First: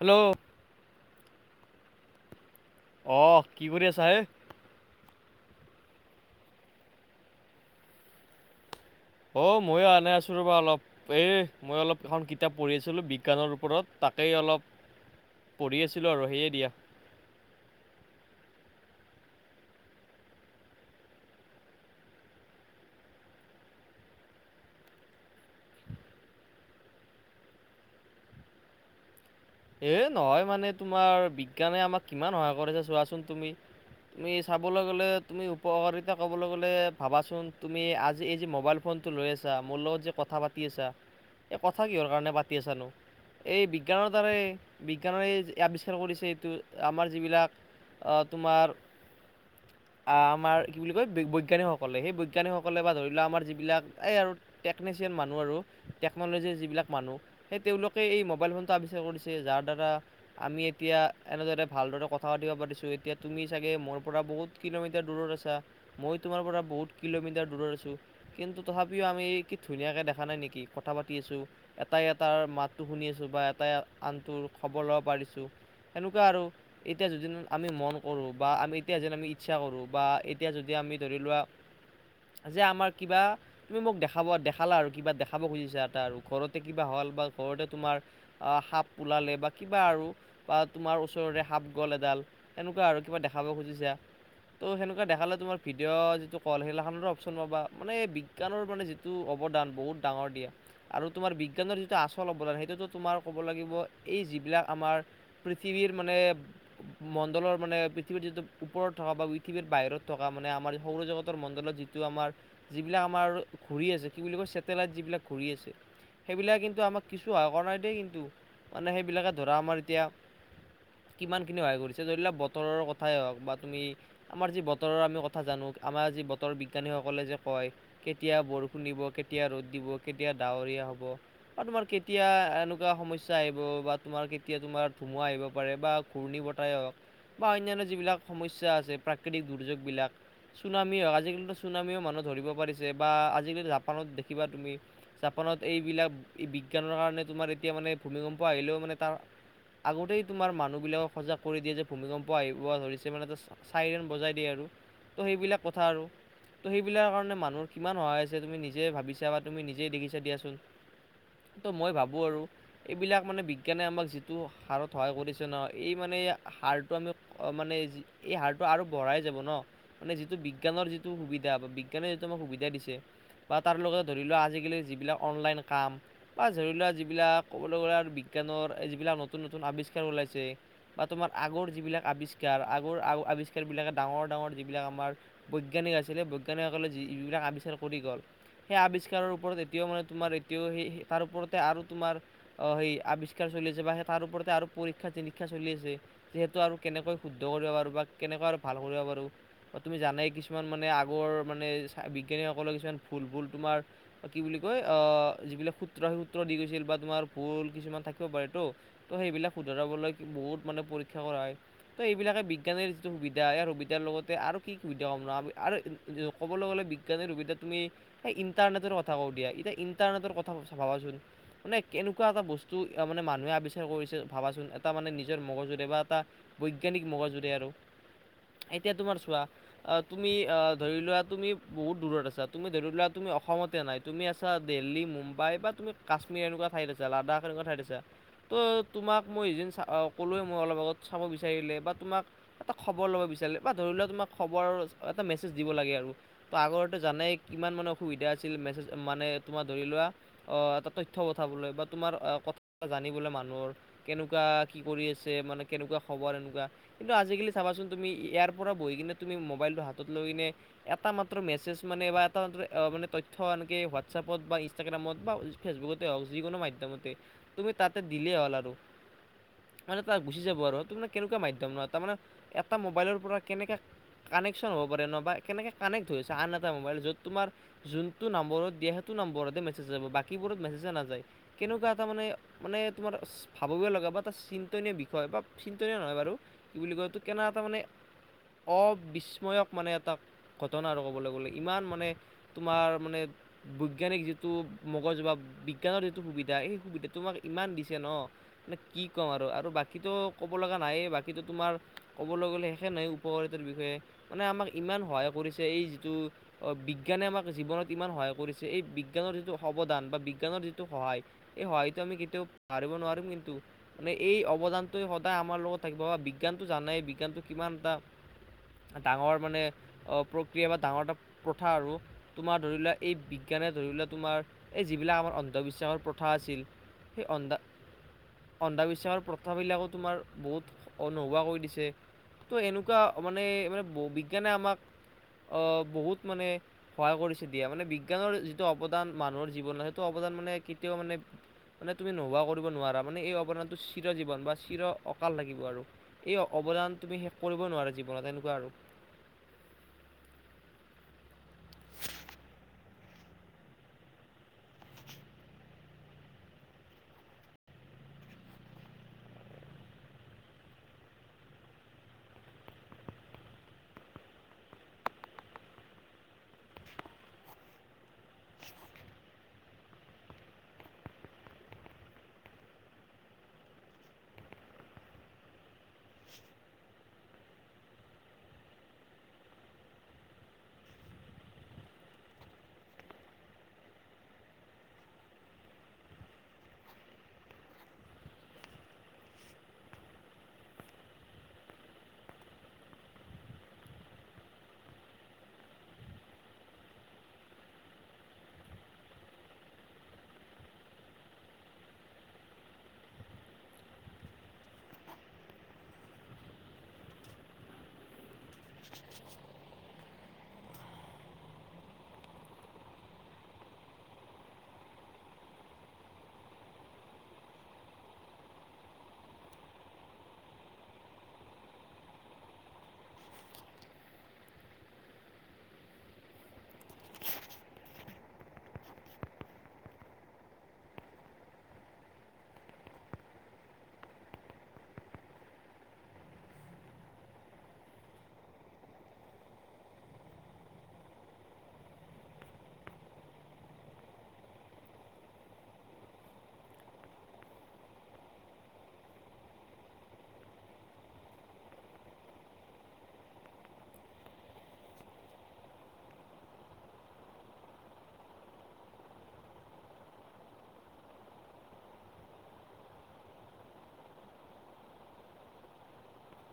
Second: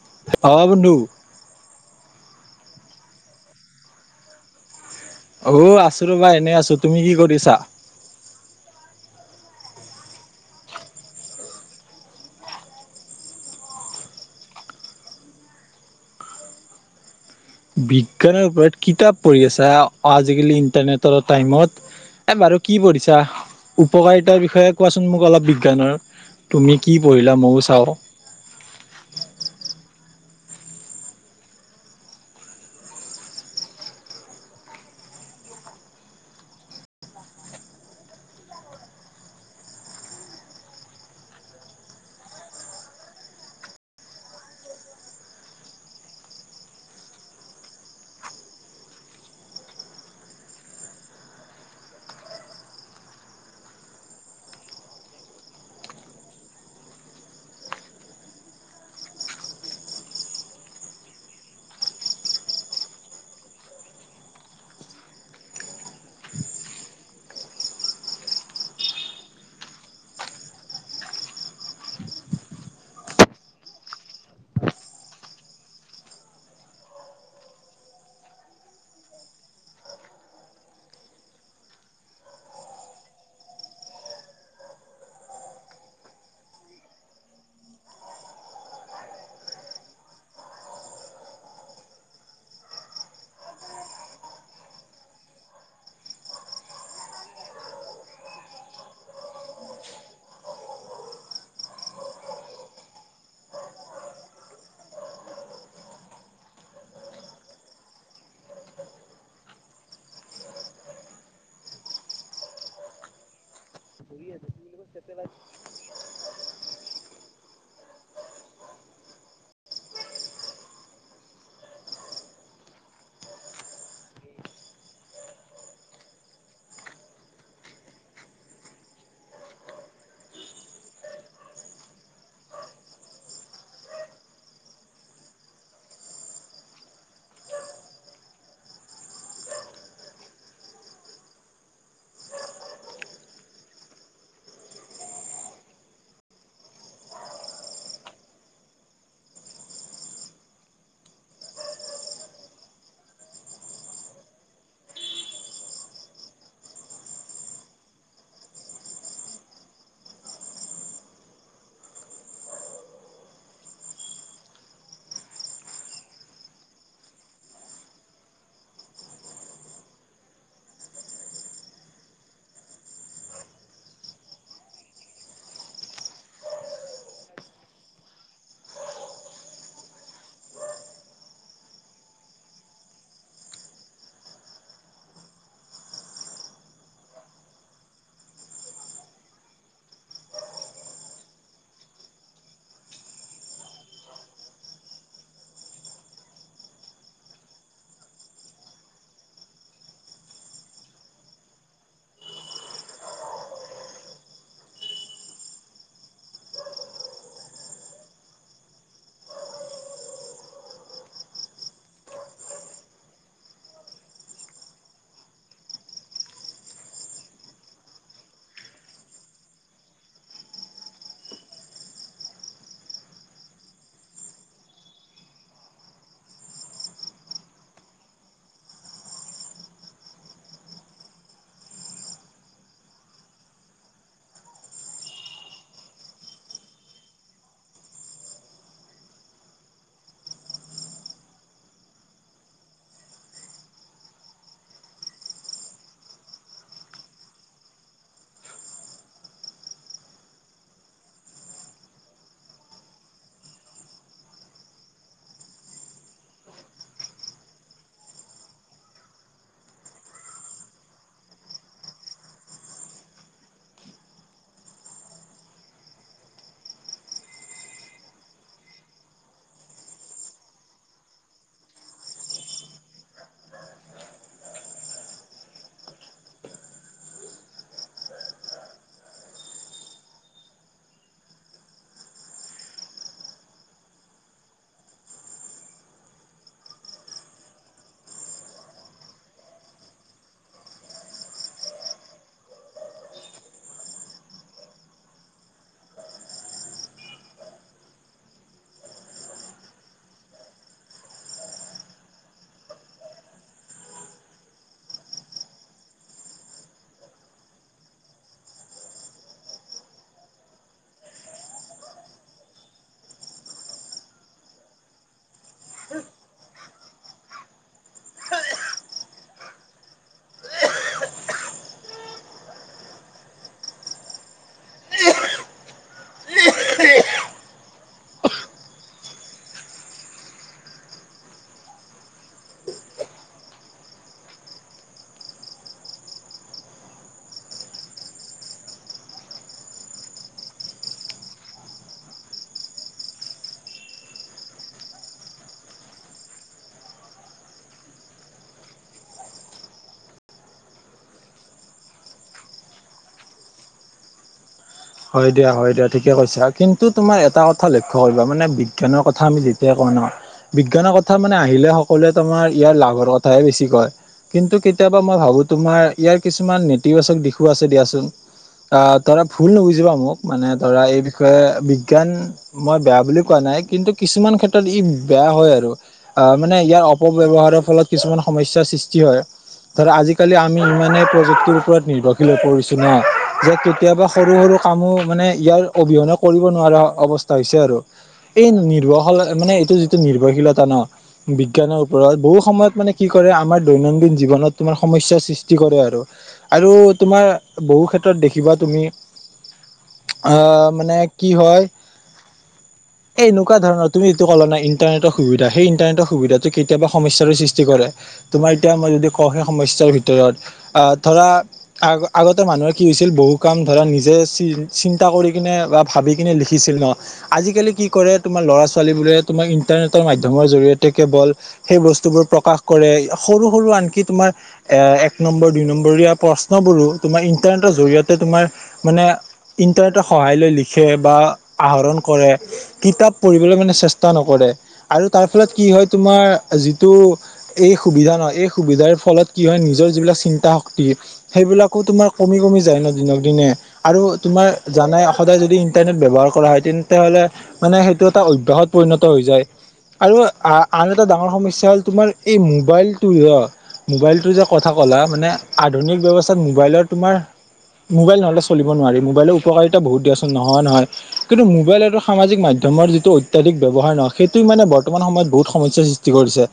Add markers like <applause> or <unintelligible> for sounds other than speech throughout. Hello অ বন্ধু। আহ কি কৰি আছা হে অ আছো ৰ'বা এনে আছো তুমি কি কৰিছা অ ময়ো আনে আছো ৰ'বা অলপ এ মই অলপ এখন কিতাপ পঢ়ি আছিলো বিজ্ঞানৰ ওপৰত তাকেই অলপ পঢ়ি আছিলোঁ আৰু সেয়েই দিয়া বিজ্ঞানৰ ওপৰত কিতাপ পঢ়ি আছে আজিকালি ইন্টাৰনেটৰ টাইমত এ বাৰু কি পঢ়িছা উপকাৰিতাৰ বিষয়ে কোৱাচোন মোক অলপ বিজ্ঞানৰ তুমি কি পঢ়িলা ময়ো চাওঁ <inaudible> এই নহয় মানে তোমাৰ বিজ্ঞানে আমাক কিমান সহায় কৰিছে চোৱাচোন তুমি তুমি চাবলৈ গলে তুমি উপকাৰিতা কবলৈ গলে ভাবাচোন তুমি আজি এই যে মোবাইল ফোন টো লৈ আছা মোৰ লগত যে কথা পাতি আছা এই কথা কিহৰ কাৰণে পাতি আছানো এই বিজ্ঞানত <unintelligible> বিজ্ঞানৰেই আৱিষ্কাৰ কৰিছে এইটো আমাৰ যিবিলাক তোমাৰ আমাৰ কি বুলি কয় বৈজ্ঞানিকসকলে সেই বৈজ্ঞানিকসকলে বা ধৰি লোৱা আমাৰ যিলাক এই আৰু ট্ৰেকনি ছিয়ান মানুহ আৰু টেকন'লজিৰ যিবিলাক মানুহ সেই তেওঁলোকে এই মোবাইল ফোনটো আৱিষ্ কাৰ কৰিছে যাৰ দ্বাৰা আমি এতিয়া এনেদৰে ভালদৰে কথা পাতিব পাৰিছো এতিয়া তুমি চাগে মোৰ পৰা বহুত কিলোমিটাৰ দূৰত আছা মই তোমাৰ পৰা বহুত কিলোমিটাৰ দূৰত আছোঁ কিন্তু তথাপি তথাপিও আমি কি ধুনীয়াকে দেখা নাই নেকি কথা পাতি আছোঁ এটাই এটাৰ মাতটো শুনি আছোঁ বা এটাই আনটোৰ খবৰ ল'ব পাৰিছোঁ। সেনেকুৱা আৰু এতিয়া যদি আমি মন কৰোঁ বা এতিয়া যদি আমি ইচ্ছা কৰোঁ বা এতিয়া যদি আমি ধৰি লোৱা যে আমাৰ কিবা তুমি মোক দেখাব দেখালা আৰু কিবা দেখাব খুজিছা এটা আৰু ঘৰতে কিবা হ হ'ল বা ঘৰতে তোমাৰ সাপ ওলালে বা কিবা আৰু বা তোমাৰ ওচৰৰে সাপ গ'ল এডাল এনেকুৱা আৰু কিবা দেখাব খুজিছা। ত' সেনেকুৱা দেখালে তোমাৰ ভডিঅ' যিটো কল সেইগা খানাৰো অপশন পাবা মানে বিজ্ঞানৰ মানে যিটো অৱদান বহুত ডাঙৰ দিয়া আৰু তোমাৰ বিজ্ঞানৰ যিটো আচল অৱদান সেইটোতো তোমাৰ ক'ব লাগিব। এই যিবিলাক আমাৰ পৃথিৱীৰ মানে মণ্ডলৰ মানে পৃথিৱীৰ যিটো ওপৰত থকা বা পৃথিৱীৰত বাহিৰত থকা মানে আমাৰ সৌৰজগতৰ মণ্ডলত যিটো আমাৰ যিবিলাক আমাৰ ঘৰি কি আছে কি বুলি কয় চেটেলাইট যিবিলাক ঘূৰি আছে সেইবিলাক কিন্তু আমাক কিছু অহা কৰা নাই দেই কিন্তু। মানে সেইবিলাকে ধৰা আমাৰ এতিয়া কিমানখিনি সহায় কৰিছে ধৰি লওঁক বতৰৰ কথাই হওঁক বা তুমি আমাৰ যি বতৰৰ আমি কথা জানো। আমাৰ আজি বতৰ বিজ্ঞানীসকলে যে কয় কেতিয়া বৰষুণ দিব, কেতিয়া ৰ'দ দিব, কেতিয়া ডাৱৰি দিয়া হ'ব আৰু তোমাৰ কেতিয়া এনেকুৱা সমস্য আহিব বা তোমাৰ কেতিয়া তোমাৰ ধুমুহা আহিব পাৰে বা ঘূৰ্ণী বতাই হওক। বা অন্যান্য যিবিলাক সমস্যা আছে প্ৰাকৃতিক দুৰ্যোগ বিলাক। চুনামি হ আজিকালিতো চুনামীয়েও মানুহ ধৰিব পাৰিছে বা আজিকালি জাপানত দেখিবা তুমি জাপান। ত এইবিলাক বিজ্ঞানৰ কাৰণে তোমাৰ এতিয়া মানে ভূমিকম্প আহিলেও মানে তাৰ আগতেই তোমাৰ মানুহ বিলাকক সজাগ কৰি দিয়ে যে ভূমিকম্প আহিব ধৰিছে মানে চাইলেন বজাই দিয়ে আৰু ত' সেইবিলাক কথা আৰু ত' সেইবিলাক কাৰণে মানুহৰ কিমান সহায় আছে তুমি নিজে ভাবিছা বা তুমি নিজেই দেখিছা দিয়াচোন। ত মই ভাবো আৰু এইবিলাক মানে বিজ্ঞানে আমাক যিটো হাৰত সহায় কৰিছে ন' এই মানে হাৰটো আমি মানে এই হাৰটো আৰু বঢ়াই যাব ন' মানে যিটো বিজ্ঞানৰ যিটো সুবিধা বা বিজ্ঞানে যিটো আমাক সুবিধা দি ছে বা তাৰ লগত ধৰি লোৱা আজিকালি যিবিলাক অনলাইন কাম বা ধৰি লোৱা যিবিলাক ক'বলৈ গ'লে আৰু বিজ্ঞানৰ যিবিলাক নতুন নতুন আৱিষ্কাৰ ওলাইছে বা তোমাৰ আগৰ যিবিলাক আৱিষ্কাৰ কাৰ আগ আৱিষ্কাৰবিলাকে ডাঙৰ ডাঙৰ যিবিলাক আমাৰ বৈজ্ঞানিক আছিলে, বৈজ্ঞানিকসকলে যি-যিবিলাক আৱিষ্কাৰ কৰি গ'ল, সেই আৱিষ্কাৰৰ ওপৰত এতিয়াও মানে তোমাৰ এতিয়াও সেই তাৰ ওপৰতে আৰু তোমাৰ অ', সেই আৱিষ্কাৰ চলি আছে বা সেই তাৰ ওপৰতে আৰু পৰীক্ষা চৰীক্ষা চলি আছে যিহেতু আৰু কেনেকৈ শুদ্ধ কৰিব পাৰোঁ বা কেনেকুৱা আৰু ভাল কৰিব পাৰোঁ। বা তুমি জানাই কিছুমান মানে আগৰ মানে বিজ্ঞানীসকলৰ কিছুমান ভুল ভুল তোমাৰ বা কি বুলি? গৈ অ যিবিলাক সূত্ৰ সেই সূত্ৰ দি গৈছিল বা তোমাৰ ভুল কিছুমান থাকিব পাৰে তো সেইবিলাক শুধৰাবলৈ বহুত মান পৰক্ষ হয়াক। বিজ্ঞানীৰ যিটো সুবিধা ইয়াৰ সুবিধাৰ লগতে আৰু কি সুবিধা <unintelligible> আৰু ক'বলৈ গ'লে বিজ্ঞানীৰ সুবিধা তুমি ইণ্টাৰনেটৰ কথা কও দিয়া এতিয়া ইন্টাৰনেটৰ কথা ভাবাচোন মানে কেনেকুৱা এটা বস্তু মানে মানুহে আৱিষ্কাৰ কৰিছে ভাবাচোন এটা মানে নিজৰ মগজুৰে বা এটা বৈজ্ঞা নিক মগজুৰে আৰু এতিয়া তোমাৰ চোৱা আহ তুমি আহ ধৰি লোৱা তুমি বহুত দূৰত আছা তুমি ধৰি লোৱা তুমি অসমতে নাই তুমি আছা দেল্লী মুম্বাই বা তুমি কাশ্মীৰ এনেকুৱা ঠাইত আছা লাডা এনেকুৱা ঠাইত আছে ত' তোমাক মই সেই যে ক'লোৱে মই অলপ আগত চাব বিচাৰিলে বা তোমাক এটা খবৰ ল'ব বিচাৰিলে বা ধৰি লোৱা তোমাক খবৰ এটা মেজ দিব লাগে আৰু আগ আগতে জানাই কিমান মানে অসুবিধা আছিল মেছেজ মানে তোমাৰ ধৰি লোৱা অ এটা তথ্য পঠ পঠাবলৈ বা তোমাৰ আহ কথা জানিবলে মানুহৰ কেনেকুৱা কি কৰি আছে মানে কেনেকুৱা খবৰ এনেকুৱা কিন্তু আজিকালি চাবাচোন তুমি ইয়াৰ পৰা বহি কিনে তুমি মোবাইলটো হাতত লৈ কিনে এটা মাত্ৰ মেছেজ মানে বা এটা মানে তথ্য এনেকে হোৱাটছএপত বা ইনষ্টাগ্ৰামত বা ফেচবুকত তে হক যিকোনো মাধ্যমতে তুমি তাতে দিলেই হ'ল আৰু মানে তাৰ গুচি যাব আৰু তাৰমানে কেনেকুৱা মাধ্যম নহ তাৰমানে এটা মোবাইলৰ পৰা কেনেকে কানেকশ্বন হব পাৰে ন বা কেনেকে কানেক হৈছে আন এটা মোবাইল য'ত তোমাৰ যোনটো নম্বৰত দিয়া নম্বৰতে মেছেজ যাব বাকীবোৰত মেছেজ নাযায় কেনেকুৱা এটা মানে মানে তোমাৰ ভাবিবলগীয়া বা এটা চিন্তনীয় বিষয় বা চিন নিয় নহয় বাৰু কি বুলি কয় এইটো কেনে এটা মানে অবিস্ময়ক মানে এটা ঘটনা আৰু ক'বলৈ গ'লে ইমান মানে তোমাৰ মানে বৈজ্ঞানিক যিটো মগজ বা বি বিজ্ঞানৰ যিটো সুবিধা সেই সুবিধাটো তোমাক ইমান দিছে ন মানে কি ক'ম আৰু বাকীতো ক'ব লগা নাই বাকীতো তোমাৰ কবলৈ গ'লে শেষে নহয় উপকাৰিতাৰ বিষয়ে মানে আমাক ইমান সহায় কৰিছে এই যিটো বিজ্ঞানে আমাক জীৱনত ইমান সহায় কৰিছে এই বিজ্ঞানৰ যিটো অৱদান বা বিজ্ঞানৰ যিট টো সহায় এই সহায়টো আমি কেতিয়াও পাহৰিব নোৱাৰিম কিন্তু মানে এই অৱদানটোৱে সত এটা আমাৰ লগত থাকিব বা বিজ্ঞানটো জানেই বিজ্ঞানটো কিমান এটা ডাঙৰ মানে অ', প্ৰক্ৰিয়া বা ডাঙৰ এটা প্ৰথা আৰু তোমাৰ ধৰি লোৱা, এই বিজ্ঞা তেনে ধৰি লোৱা, তোমাৰ এই যিবিলাক আমাৰ অন্ধবিশ্বাসৰ প্ৰথা আছিল, সেই অন্ধা অন্ধবিশ্বাসৰ প্ৰথাবিলাকো তোমাৰ বহুত নোহোৱা কৰি দিছে। ত' এনেকুৱা মানে, মানে ব-বিজ্ঞানে আমাক অ', বহুত মানে সহায় কৰিছে, দিয়া মানে বিজ্ঞানৰ যিটো অৱদান মানুহৰ জীৱনৰ সেইটো অবদান মানে কেতিয়াও মানে, মানে তুমি নোহোৱা কৰিব নোৱাৰা, মানে এই অৱদানটো চিৰজীৱন বা চিৰ অ' কাল লাগিব আৰু, এই অৱদান তুমি শেষ কৰিব নোৱাৰা জীৱনত এনেকুৱা আৰু হয় দিয়া, হয় দিয়া, ঠিকে কৈছা, কিন্তু তোমাৰ এটা কথা লক্ষ্য কৰিবা মানে বিজ্ঞানৰ কথা আমি যেতিয়া কওঁ <unintelligible> বিজ্ঞানৰ কথা মানে আহিলে সকলোৱে তোমাৰ ইয়াৰ লাভৰ কথাহে বেছি কয়। কিন্তু কেতিয়াবা মই ভাবোঁ তোমাৰ ইয়াৰ কিছুমান নেতিবাচক দিশো আছে দিয়াচোন। আ, ধৰা ভুল নুবুজিবা মোক, মানে ধৰা এই বিষয়ে বিজ্ঞান মই বেয়া বুলি কোৱা নাই কিন্তু কিছুমান ক্ষেত্ৰত ই বেয়া হয়, আৰু আ, মানে ইয়াৰ অপব্যৱহাৰৰ ফলত কিছুমান সমস্যা সৃষ্টি হয়। ধৰা আজিকালি আমি ইমানেই প্ৰযুক্তিৰ ওপৰত নিৰ্ভৰশীল হৈ পৰিছো ন' যে, কেতিয়াবা স সৰু, সৰু কামো মানে ইয়াৰ অবিহনে কৰিব নোৱাৰা অৱস্থা হৈছে আৰু এই নিৰ্ভৰশ মানে এইটো যিটো নিৰ্ভৰশীলতা ন' বিজ্ঞানৰ ওপৰত বহু সময়ত মানে কি কৰে আমাৰ দৈনন্দিন জীৱনত তোমাৰ সমস্যাৰ সৃষ্টি কৰে আৰু, আৰু তোমাৰ বহু ক্ষেত্ৰত দেখিবা তুমি আ, মানে কি হয়? এই এনেকুৱা ধৰণৰ তুমি যিটো ক'লা না ইণ্টাৰনেটৰ সুবিধা সেই ইণ্টাৰনেটৰ সুবিধাটো কেতিয়াবা সমস্যাৰো সৃষ্টি কৰে। তোমাৰ এতিয়া মই যদি কওঁ সেই সমস্যাৰ ভি ভিতৰত, আহ ধৰা আগ-আগতে মানুহে কি হৈছিল বহু কাম ধৰা নি যে চি-চিন্তা কৰি কিনে বা ভাবি কিনে লিখিছিল ন। আজিকালি কি কৰে তোমাৰ ল'ৰা ছোৱালীবোৰ যে তোমাৰ ইন্টাৰনেটৰ মাধ্যমৰ জৰিয়তে কেৱল সেই বস্তুবোৰ প্ৰকাশ কৰে। সৰু সৰু আনকি তোমাৰ এ এক নম্বৰ দুই নম্বৰীয়া প্ৰশ্নবোৰো তোমাৰ ইন্টাৰনেটৰ জৰিয়তে তোমাৰ মানে ইণ্টাৰনেটৰ সহায় লৈ লিখে বা আহৰণ কৰে কিতাপ পঢ়িবলৈ মানে চেষ্টা নকৰে। আৰু তাৰ ফলত কি হয় তোমাৰ যিটো এই সুবিধা ন এই সুবিধাৰ ফলত কি কি হয় নিজৰ যিবিলাক চিন্তা শক্তি সেইবিলাকো তোমাৰ কমি কমি যায় ন দিনক দিনে। আৰু তোমাৰ জানাই সদায় যদি ইণ্টাৰনেট ব্যৱহাৰ কৰা হয় তেন্তে হ'লে মানে সেইটো এটা অভ্যাসত পৰিণত হৈ যায় আৰু আ-আন এটা ডাঙৰ সমস্যা হ'ল তোমাৰ এই মোবাইলটো অ'। মোবাইলটো যে কথা ক'লা মানে আধুনিক ব্যৱস্থাত মোবাইলৰ তোমাৰ মোবাইল নহ'লে চ মোবাইলৰ উপকাৰিতা বহুত দিয়াচোন নোহোৱা নহয়। কিন্তু মোবাইল আৰু সামাজিক মাধ্যমৰ যিটো অত্যাধিক ব্যৱহাৰ ন, সেইটোই মানে বৰ্তমান সময়ত বহুত সমস্যাৰ সৃষ্টি কৰিছে।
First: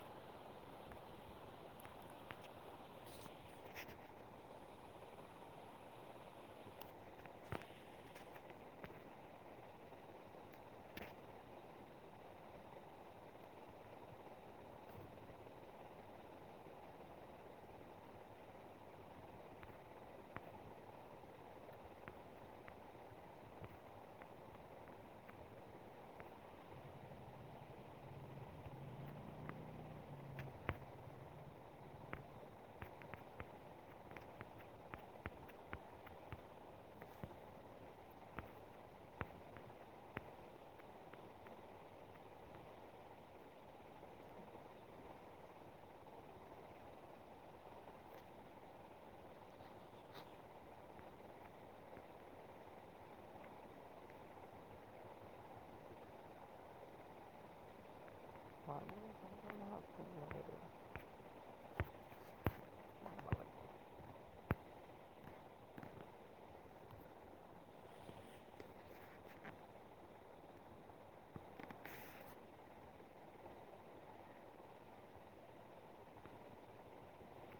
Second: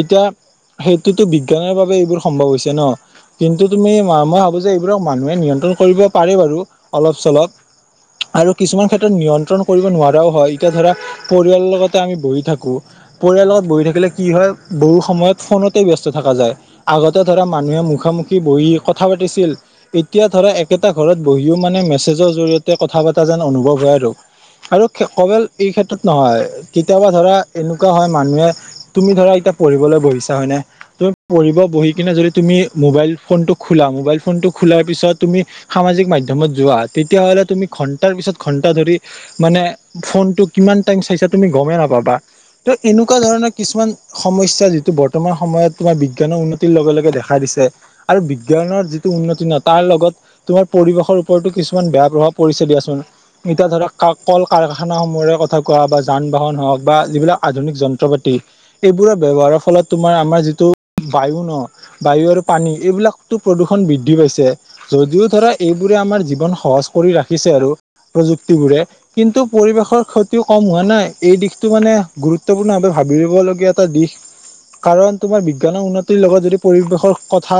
এতিয়া সেইটোতো বিজ্ঞানৰ বাবে এইবোৰ সম্ভৱ হৈছে ন। কিন্তু তুমি ম-মই ভাবো যে এইবোৰক মানুহে নিয়ন ন্ত্ৰণ কৰিব পাৰে বাৰু অলপ চলপ। আৰু কিছুমান ক্ষেত্ৰত নিয়ন্ত্ৰণ কৰিব নোৱাৰাও হয়। এতিয়া ধৰা পৰিয়ালৰ লগতে আমি বহি থাকো। পৰিয়াল লগত বহি থাকিলে কি হয় বহু সময়ত ফোনতে ব্যস্ত থকা যায়। আগতে ধৰা মানুহে মুখ মুখামুখি বহি কথা পাতিছিল। এতিয়া ধৰা এক একেটা ঘৰত বহিও মানে মেছেজৰ জৰিয়তে কথা পতা যেন অনুভৱ হয় আৰু। আৰু কে কৱেল এই ক্ষেত্ৰত নহয়, কেতিয়াবা ধৰা এনেকুৱা হয় মানুহে তুমি ধৰা এতিয়া পঢ়িবলৈ বহিছা হয়নে, তুমি পঢ়িব বহি কিনে যদি তুমি মোবাইল ফোনটো খোলা মোবাইল ফোনটো খোলাৰ পিছত তুমি সামাজিক মাধ্যমত যোৱা তেতিয়ালে তুমি ঘন্টাৰ পিছত ঘন্টা ধৰি মানে ফোনটো কি ইমান টাইম চাইছা তুমি গমেই নাপাবা ত এনেকুৱা ধৰণৰ কিছুমান সমস্যা যিটো বৰ্তমান সময়ত তোমাৰ বিজ্ঞানৰ উন্নতিৰ লগে লগে দেখা দিছে আৰু বিজ্ঞানৰ যিটো উন্নতি নয় তাৰ লগত তোমাৰ পৰিৱেশৰ ওপৰতো কিছুমান বেয়া প্ৰভাৱ পৰিছে দিয়াচোন এতিয়া ধৰাক ক কল কাৰখানা সমমূহৰে কথা কোৱা বা যান বাহন হওক বা যিবিলাক আধুনিক যন্ত্ৰপাতি এইবোৰৰ ব্যৱহাৰৰ ফলত তোমাৰ আমাৰ যিটো বায়ু ন বায়ু আৰু পানী এইবিলাকতো প্ৰদূষণ বৃদ্ধি পাইছে যদিও চৰা এইবোৰে আমাৰ জীৱন সহজ কৰি ৰাখিছে আৰু প্ৰযুক্তিবোৰে কিন্তু পৰিৱেশৰ ক্ষতিও কম হোৱা নাই এই দিশতটো মানে গুৰুত্বপূৰ্ণ ভাৱে ভাল ৰিবলীয়া এটা দিশ কাৰণ তোমাৰ বিজ্ঞানৰ উন্নতিৰ লগত যদি পৰিৱেশৰ কথা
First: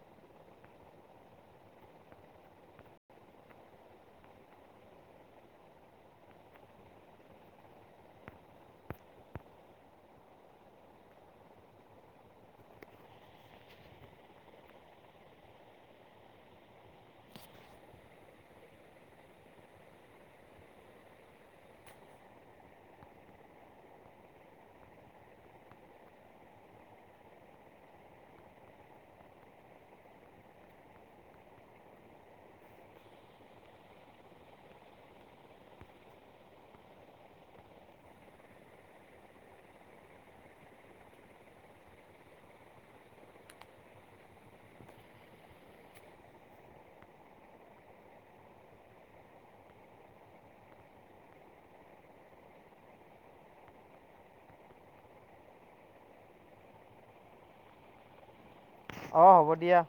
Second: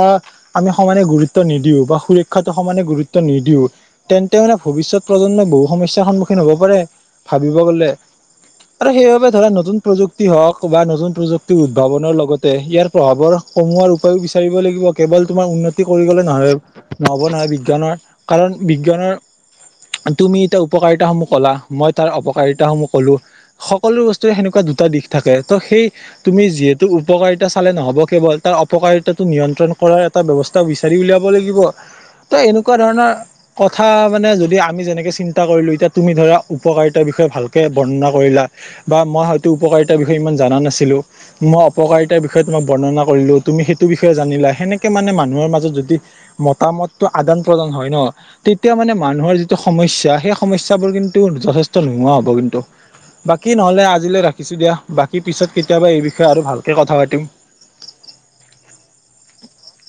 আমি সমানে গুৰুত্ব নিদিও বা স শিক্ষাটো সমানে গুৰুত্ব নিদিও তেন্তোনে ভৱিষ্যত প্ৰজন্মই বহু সমস্যয়াৰ সন্মুখীন হ'ব পাৰে ভাবিব গ'লে আৰু সেইবাবে ধৰা নতুন প্ৰযুক্তি হওক বা নতুন প্ৰযুক্তিৰ উদ্ভাৱনৰ লগতে ইয়াৰ প্ৰভাৱৰ কমোৱাৰ উপায়ো বিচাৰিব লাগিব কেৱল তোমাৰ উন্নতি কৰিব গ'লে নহয়। নহব নহয় বিজ্ঞানৰ কাৰণ বিজ্ঞানৰ তুমি এতিয়া উপকাৰিতাসমূহ ক'লা, মই তাৰ অপকাৰিতাসমূহ ক'লো, সকলো বস্তুৱে সেনেকুৱা দুটা দিশ থাকে, ত'সেই তুমি যিহেতু উপকাৰিতা চালে নহ'ব কেৱল তাৰ অপকাৰিতাটো নিয়ন্ত্ৰণ কৰাৰ এটা ব্যৱস্থা বিচাৰি উলিয়াব লাগিব। অ তো এনেকুৱা ধৰণৰ কথা মানে যদি আমি যেনেকে চিন্তা কৰিলো এতিয়া তুমি ধৰা উপকাৰিতাৰ বিষয়ে ভালকৈ বৰ্ণনা কৰিলা বা মই হয়তো উপকাৰিতাৰ বিষয়ে ইমান জনা নাছিলোঁ মই অপকাৰিতা বিষয়ে তোমাক বৰ্ণনা কৰিলো তুমি সেইটো বিষয়ে জানিলা সেনেকে মানে মানুহৰ মাজত যদি মতামততটো আদান প্ৰদান হয় ন তেতিয়া মানে মানুহৰ যিটো সমস্যা সেই সমস্যা বোৰ কিন্তু যথেষ্ট নোহোৱা হ'ব কিন্তু বাকী নহলে আজিলৈ ৰাখিছোঁ দিয়া বাকী পিছত কেতিয়াবা এই বিষয়ে আৰু ভালকে কথা পাতিম অ হ'ব দিয়া